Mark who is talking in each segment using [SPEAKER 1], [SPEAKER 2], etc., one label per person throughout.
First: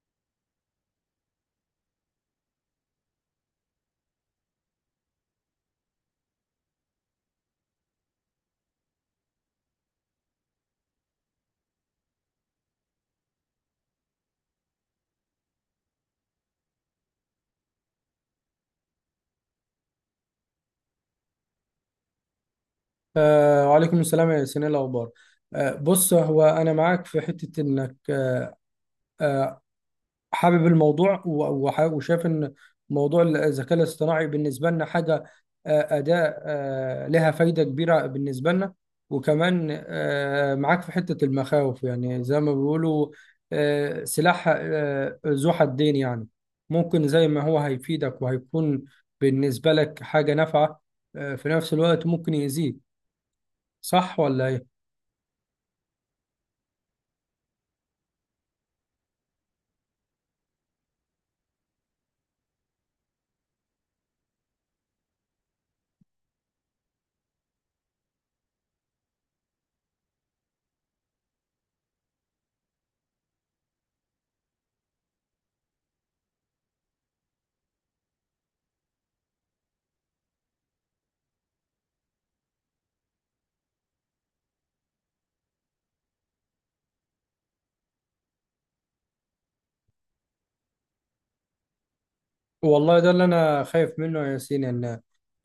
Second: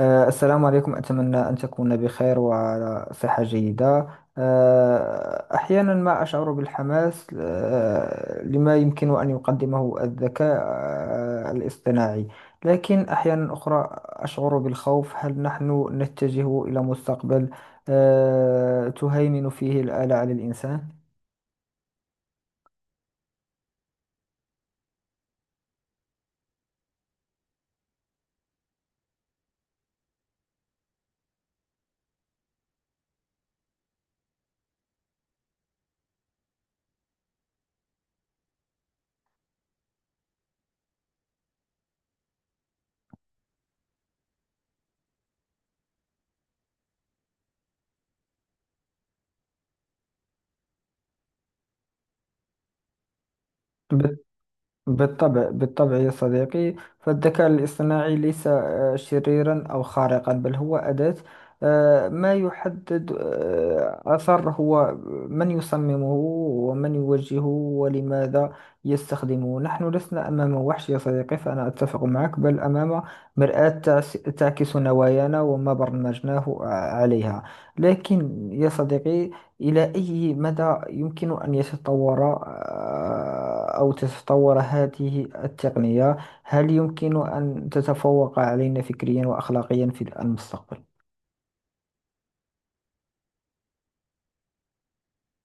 [SPEAKER 1] السلام عليكم. أتمنى أن تكون بخير وعلى صحة جيدة. أحيانا ما أشعر بالحماس لما يمكن أن يقدمه الذكاء الاصطناعي. لكن أحيانا أخرى أشعر بالخوف. هل نحن نتجه إلى مستقبل تهيمن فيه الآلة على الإنسان؟
[SPEAKER 2] وعليكم السلام يا ياسين، إيه الأخبار؟ بص، هو أنا معاك في حتة إنك آه حابب الموضوع، وشايف إن موضوع الذكاء الاصطناعي بالنسبة لنا حاجة، أداة لها فايدة كبيرة بالنسبة لنا. وكمان معاك في حتة المخاوف، يعني زي ما بيقولوا سلاح ذو حدين. يعني ممكن زي ما هو هيفيدك وهيكون بالنسبة لك حاجة نافعة، في نفس الوقت ممكن يأذيك. صح ولا إيه؟
[SPEAKER 1] بالطبع، بالطبع يا صديقي. فالذكاء الاصطناعي ليس شريرا أو خارقا، بل هو أداة. ما يحدد أثر هو من يصممه، ومن يوجهه، ولماذا يستخدمه. نحن لسنا أمام وحش يا صديقي، فأنا أتفق معك، بل أمام مرآة تعكس نوايانا وما برمجناه عليها. لكن يا صديقي، إلى أي مدى يمكن أن يتطور أو تتطور هذه التقنية؟ هل يمكن أن تتفوق علينا فكريا وأخلاقيا في المستقبل؟
[SPEAKER 2] والله ده اللي انا خايف منه يا ياسين، ان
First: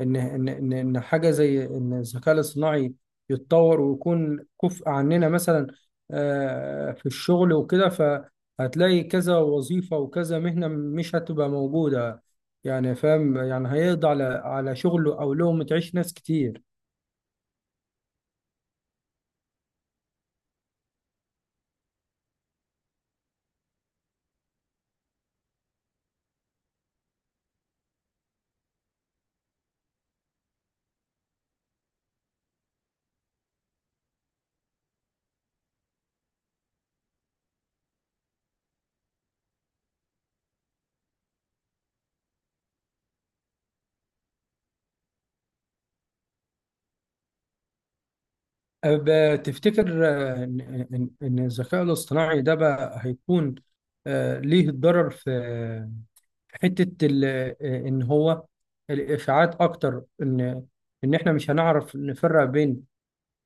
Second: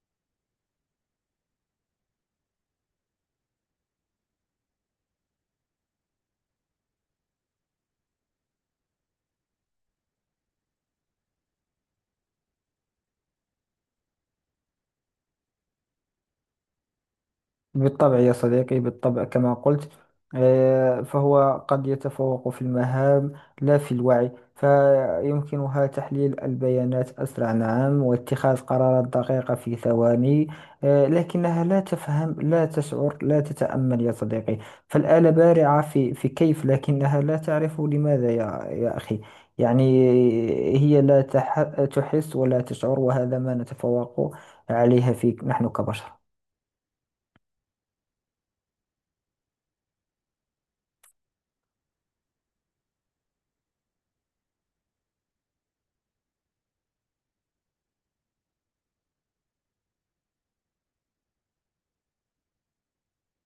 [SPEAKER 2] ان ان ان, إن حاجه زي ان الذكاء الاصطناعي يتطور ويكون كفء عننا، مثلا في الشغل وكده. فهتلاقي كذا وظيفه وكذا مهنه مش هتبقى موجوده. يعني فاهم، يعني هيقضي على شغل او لقمه عيش ناس كتير.
[SPEAKER 1] بالطبع يا صديقي، بالطبع كما قلت. فهو قد يتفوق في المهام، لا في الوعي. فيمكنها تحليل البيانات أسرع، نعم، واتخاذ قرارات دقيقة في ثواني. لكنها لا تفهم، لا تشعر، لا تتأمل يا صديقي. فالآلة بارعة في كيف، لكنها لا تعرف لماذا يا أخي. يعني هي لا تحس ولا تشعر، وهذا ما نتفوق عليها في نحن كبشر.
[SPEAKER 2] تفتكر آه، ان ان إن الذكاء الاصطناعي ده بقى هيكون ليه ضرر في حته ان هو الافعاد اكتر، ان ان احنا مش هنعرف نفرق بين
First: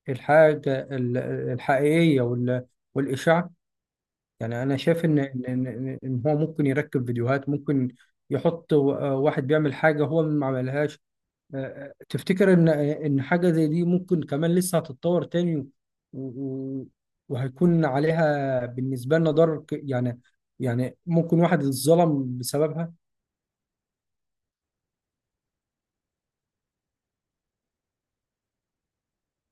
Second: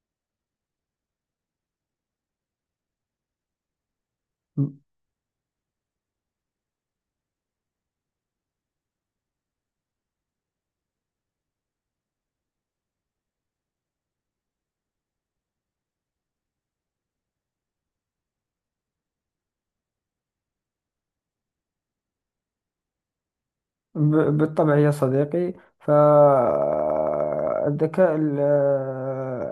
[SPEAKER 2] الحاجه الحقيقيه والاشاعه. يعني انا شايف ان ان ان إن هو ممكن يركب فيديوهات، ممكن يحط واحد بيعمل حاجه هو ما عملهاش. تفتكر ان ان حاجه زي دي ممكن كمان لسه هتتطور تاني، و- و- وهيكون عليها بالنسبه لنا ضرر يعني، يعني ممكن واحد اتظلم بسببها.
[SPEAKER 1] بالطبع يا صديقي. فالذكاء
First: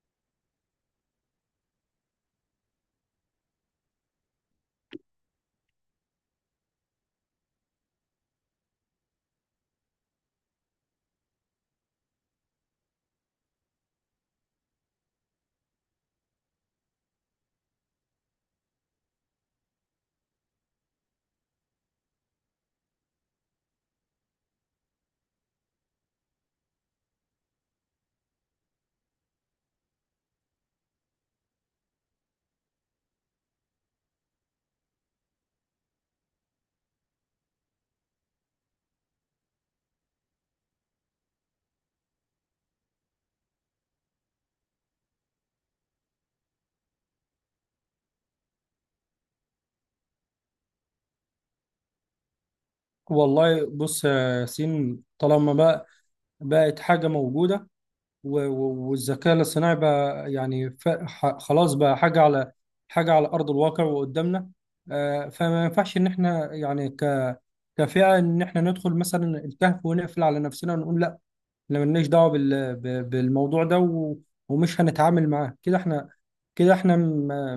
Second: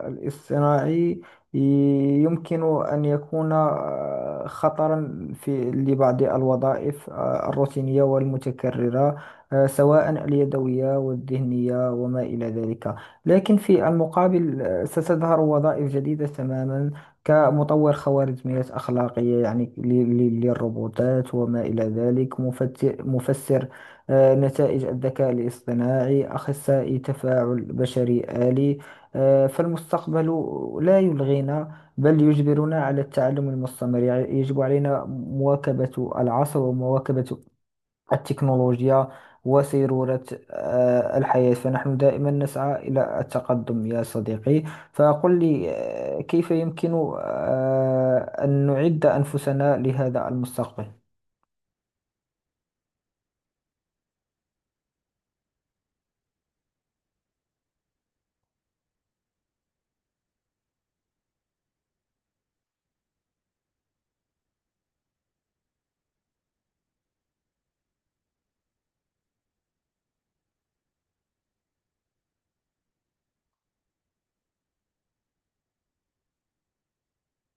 [SPEAKER 1] الاصطناعي ي- يمكن أن يكون خطرا في لبعض الوظائف الروتينية والمتكررة، سواء اليدوية والذهنية وما إلى ذلك. لكن في المقابل، ستظهر وظائف جديدة تماما، كمطور خوارزميات أخلاقية يعني للروبوتات وما إلى ذلك، مفسر نتائج الذكاء الاصطناعي، أخصائي تفاعل بشري آلي. فالمستقبل لا يلغينا بل يجبرنا على التعلم المستمر. يجب علينا مواكبة العصر ومواكبة التكنولوجيا وسيرورة الحياة. فنحن دائما نسعى إلى التقدم يا صديقي. فقل لي، كيف يمكن آه، أن نعد أنفسنا لهذا المستقبل؟
[SPEAKER 2] والله بص يا سين، طالما بقى بقت حاجة موجودة، والذكاء الاصطناعي بقى، يعني خلاص بقى حاجة على أرض الواقع وقدامنا. فما ينفعش إن إحنا، يعني كفئة، إن إحنا ندخل مثلا الكهف ونقفل على نفسنا ونقول احنا ملناش دعوه بالموضوع ده، ومش هنتعامل معاه كده. احنا كده احنا ما,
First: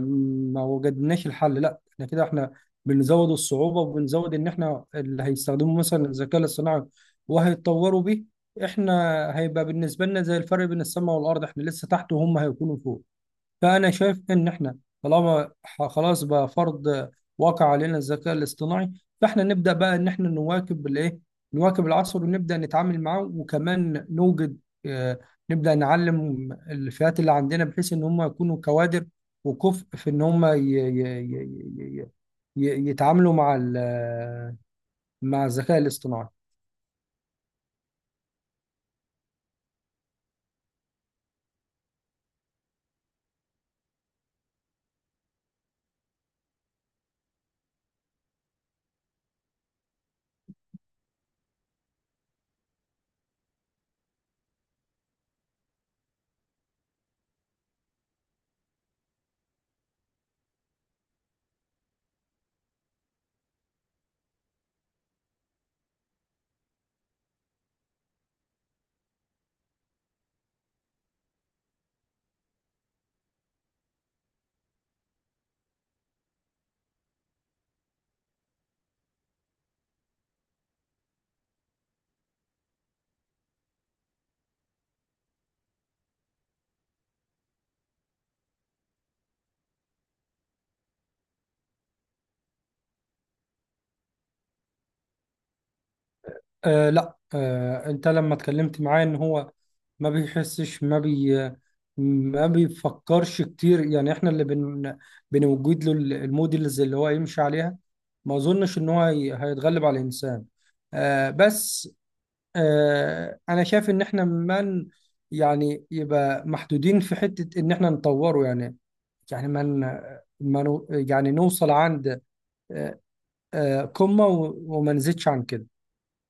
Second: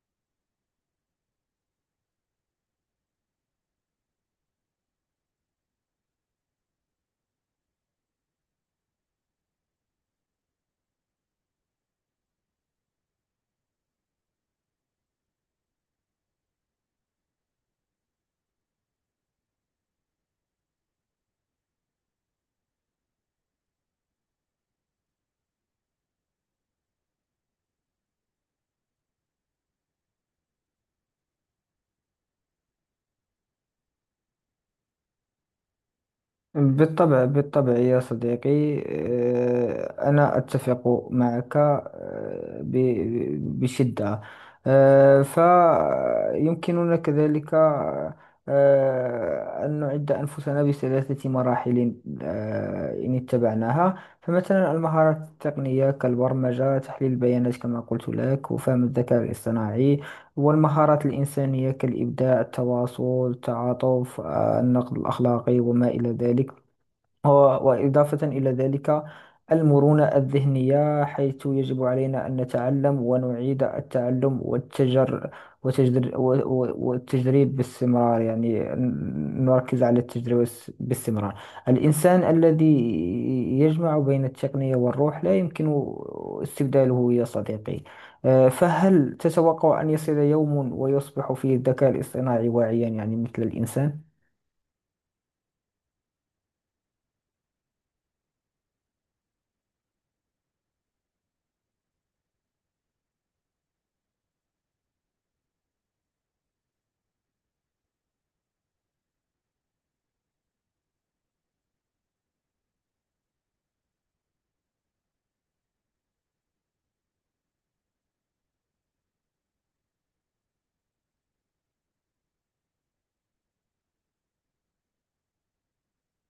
[SPEAKER 2] ما وجدناش الحل. لا، احنا كده احنا بنزود الصعوبه، وبنزود ان احنا اللي هيستخدموا مثلا الذكاء الاصطناعي وهيتطوروا بيه. احنا هيبقى بالنسبه لنا زي الفرق بين السماء والارض، احنا لسه تحت وهم هيكونوا فوق. فأنا شايف إن إحنا طالما خلاص بقى فرض واقع علينا الذكاء الاصطناعي، فإحنا نبدأ بقى إن إحنا نواكب الإيه؟ نواكب العصر ونبدأ نتعامل معاه، وكمان نوجد، آه، نبدأ نعلم الفئات اللي عندنا بحيث إن هم يكونوا كوادر وكفء في إن هم ي- ي- ي- يتعاملوا مع مع الذكاء الاصطناعي.
[SPEAKER 1] بالطبع، بالطبع يا صديقي. أنا أتفق معك بشدة. فيمكننا كذلك أن نعد أنفسنا ب3 مراحل إن اتبعناها. فمثلا، المهارات التقنية كالبرمجة، تحليل البيانات كما قلت لك، وفهم الذكاء الاصطناعي، والمهارات الإنسانية كالإبداع، التواصل، التعاطف، النقد الأخلاقي وما إلى ذلك. و- وإضافة إلى ذلك، المرونة الذهنية، حيث يجب علينا أن نتعلم ونعيد التعلم والتجريب باستمرار. يعني نركز على التجربة باستمرار. الإنسان الذي يجمع بين التقنية والروح لا يمكن استبداله يا صديقي. فهل تتوقع أن يصل يوم ويصبح فيه الذكاء الاصطناعي واعيا، يعني مثل الإنسان؟
[SPEAKER 2] لا، انت لما اتكلمت معاه، ان هو ما بيحسش، ما بيفكرش كتير. يعني احنا اللي بنوجد له الموديلز اللي هو يمشي عليها. ما اظنش ان هو هيتغلب على الانسان. بس، انا شايف ان احنا من، يعني يبقى محدودين في حتة ان احنا نطوره. يعني، يعني من ما ن- ما نو- يعني نوصل عند آه قمة، وما نزيدش عن كده.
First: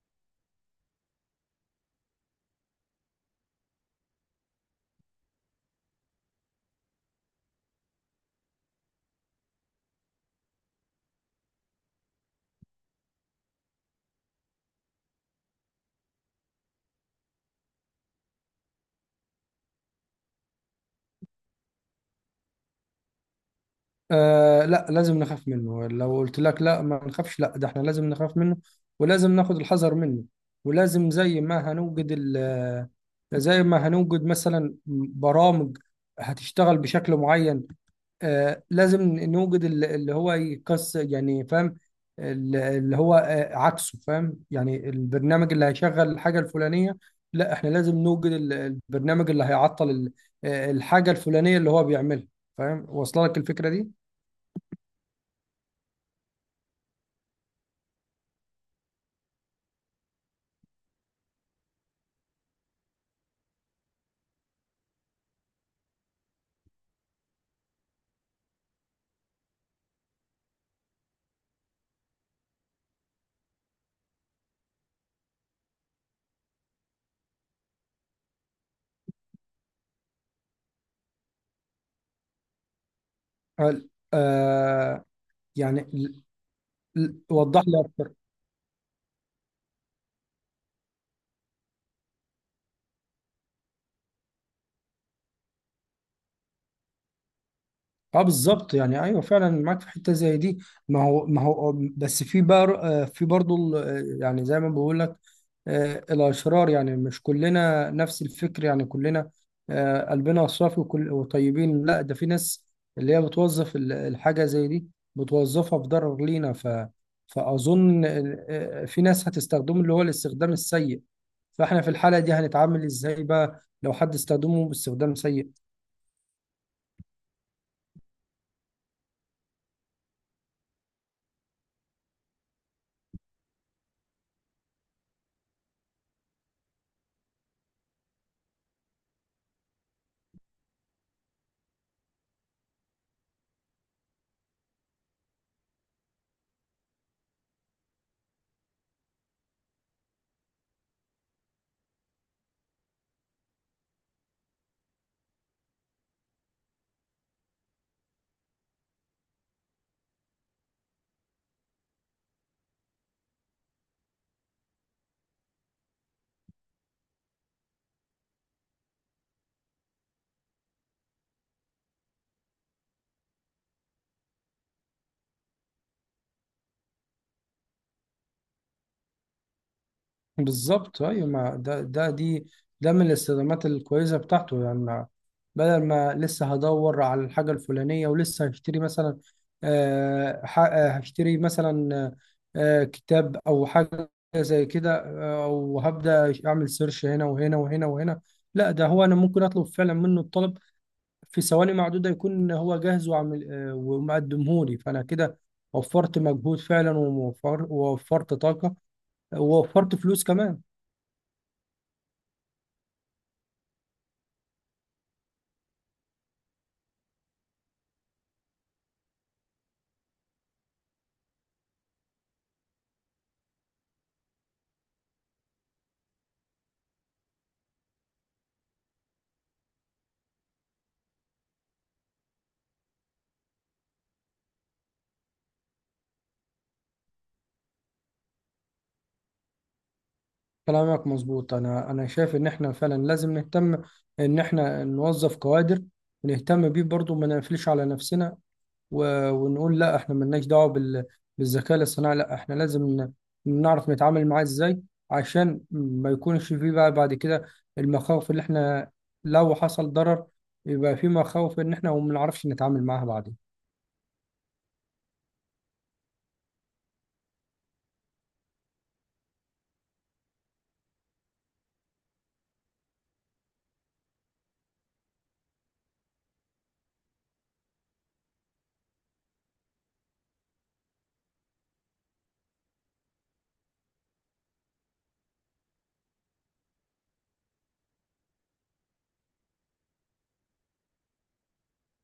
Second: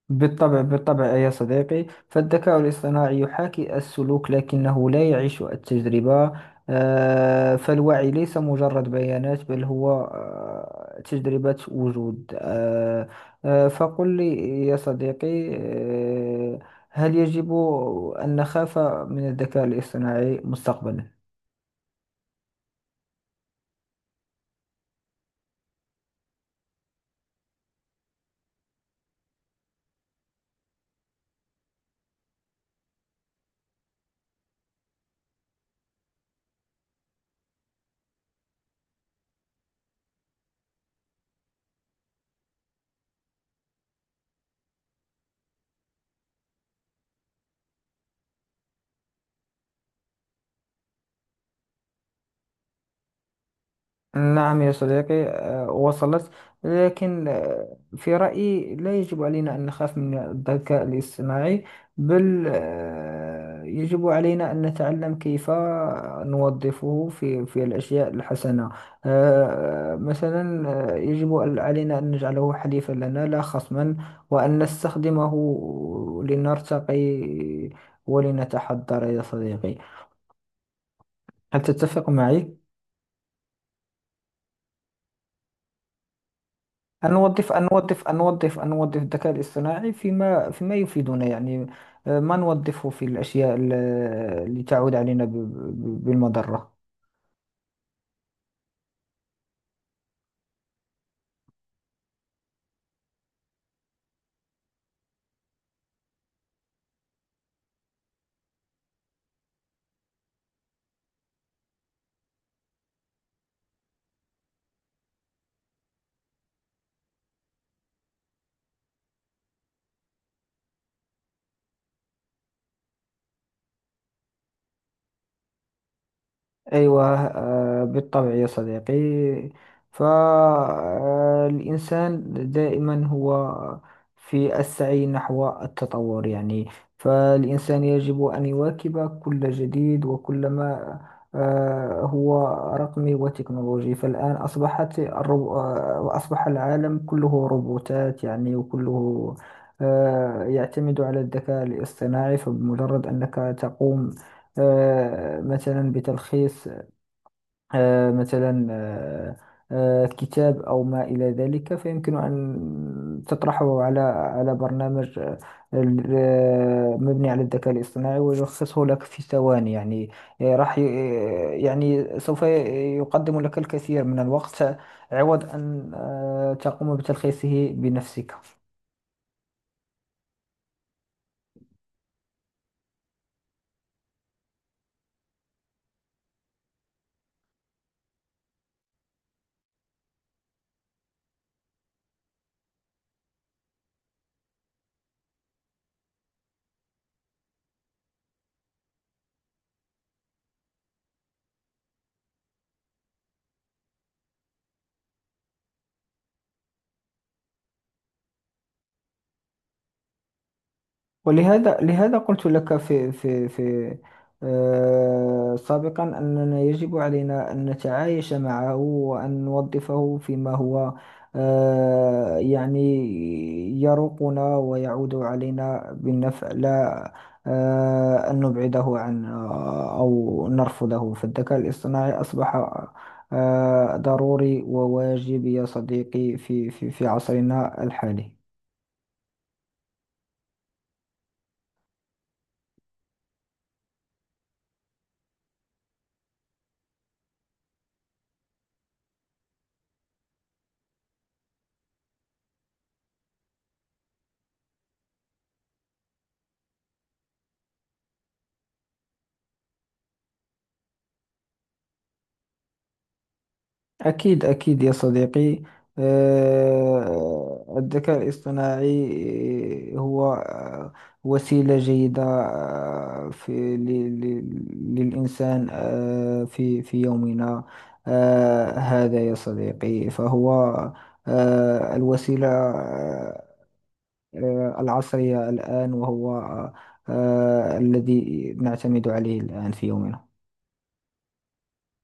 [SPEAKER 1] بالطبع، بالطبع يا صديقي. فالذكاء الاصطناعي يحاكي السلوك لكنه لا يعيش التجربة. فالوعي ليس مجرد بيانات، بل هو تجربة وجود. فقل لي يا صديقي، هل يجب أن نخاف من الذكاء الاصطناعي مستقبلا؟
[SPEAKER 2] لا، لازم نخاف منه. لو قلت لك لا ما نخافش، لا، ده احنا لازم نخاف منه ولازم ناخد الحذر منه. ولازم زي ما هنوجد ال، زي ما هنوجد مثلا برامج هتشتغل بشكل معين، لازم نوجد اللي هو يكس، يعني فاهم، اللي هو عكسه. فاهم، يعني البرنامج اللي هيشغل الحاجة الفلانية، لا احنا لازم نوجد البرنامج اللي هيعطل الحاجة الفلانية اللي هو بيعملها. فاهم، واصله لك الفكرة دي؟
[SPEAKER 1] نعم يا صديقي، وصلت. لكن في رأيي لا يجب علينا أن نخاف من الذكاء الاصطناعي، بل يجب علينا أن نتعلم كيف نوظفه في الأشياء الحسنة. مثلا، يجب علينا أن نجعله حليفا لنا، لا خصما، وأن نستخدمه لنرتقي ولنتحضر يا صديقي. هل تتفق معي؟
[SPEAKER 2] هل يعني،
[SPEAKER 1] أنوظف
[SPEAKER 2] وضح لي
[SPEAKER 1] أنوظف
[SPEAKER 2] اكتر.
[SPEAKER 1] أنوظف أنوظف الذكاء الاصطناعي فيما يفيدنا يعني. ما نوظفه في الأشياء اللي تعود علينا بالمضرة.
[SPEAKER 2] اه، بالظبط، يعني ايوه فعلا معاك في حته زي دي. ما هو بس في بار آه، في برضه يعني زي ما بقول لك الاشرار. يعني مش كلنا نفس الفكر، يعني كلنا قلبنا صافي وكل وطيبين. لا، ده في ناس اللي هي بتوظف الحاجه زي دي، بتوظفها في ضرر لينا. فاظن في ناس هتستخدمه، اللي هو الاستخدام السيء. فاحنا في الحاله دي هنتعامل ازاي بقى لو حد استخدمه باستخدام سيء؟
[SPEAKER 1] أيوة، بالطبع يا صديقي. فالإنسان دائما هو في السعي نحو التطور يعني. فالإنسان يجب أن يواكب كل جديد وكل ما هو رقمي وتكنولوجي. فالآن أصبحت الرو... آه، أصبح العالم كله روبوتات يعني، وكله يعتمد على الذكاء الاصطناعي. فبمجرد أنك تقوم مثلا بتلخيص مثلا كتاب أو ما إلى ذلك، فيمكن أن تطرحه على برنامج مبني على الذكاء الاصطناعي، ويلخصه لك في ثواني يعني. يعني يقدم لك الكثير من الوقت، عوض أن تقوم بتلخيصه بنفسك.
[SPEAKER 2] بالظبط، ايوه. ما ده ده دي، ده من الاستخدامات الكويسه بتاعته. يعني بدل ما لسه هدور على الحاجه الفلانيه ولسه هشتري مثلا، هشتري مثلا كتاب او حاجه زي كده، او هبدا اعمل سيرش هنا وهنا وهنا وهنا، لا، ده هو انا ممكن اطلب فعلا منه الطلب في ثواني معدوده، يكون هو جاهز وعامل ومقدمهولي. فانا كده وفرت مجهود فعلا، ووفرت طاقه، ووفرت فلوس كمان.
[SPEAKER 1] ولهذا قلت لك في سابقا أننا يجب علينا أن نتعايش معه وأن نوظفه فيما هو يعني يروقنا ويعود علينا بالنفع، لا أن نبعده عن أو نرفضه. فالذكاء الاصطناعي أصبح ضروري وواجب يا صديقي في عصرنا الحالي.
[SPEAKER 2] كلامك مظبوط. انا شايف ان احنا فعلا لازم نهتم ان احنا نوظف كوادر، ونهتم بيه برضو. ما نقفلش على نفسنا ونقول لا، احنا ملناش دعوه بالذكاء الاصطناعي، لا احنا لازم نعرف نتعامل معاه ازاي، عشان ما يكونش فيه بقى بعد كده المخاوف، اللي احنا لو حصل ضرر يبقى في مخاوف ان احنا ما بنعرفش نتعامل معاها بعدين.
[SPEAKER 1] أكيد، أكيد يا صديقي. الذكاء الاصطناعي هو وسيلة جيدة في للإنسان في يومنا هذا يا صديقي. فهو الوسيلة العصرية الآن، وهو الذي نعتمد عليه الآن في يومنا.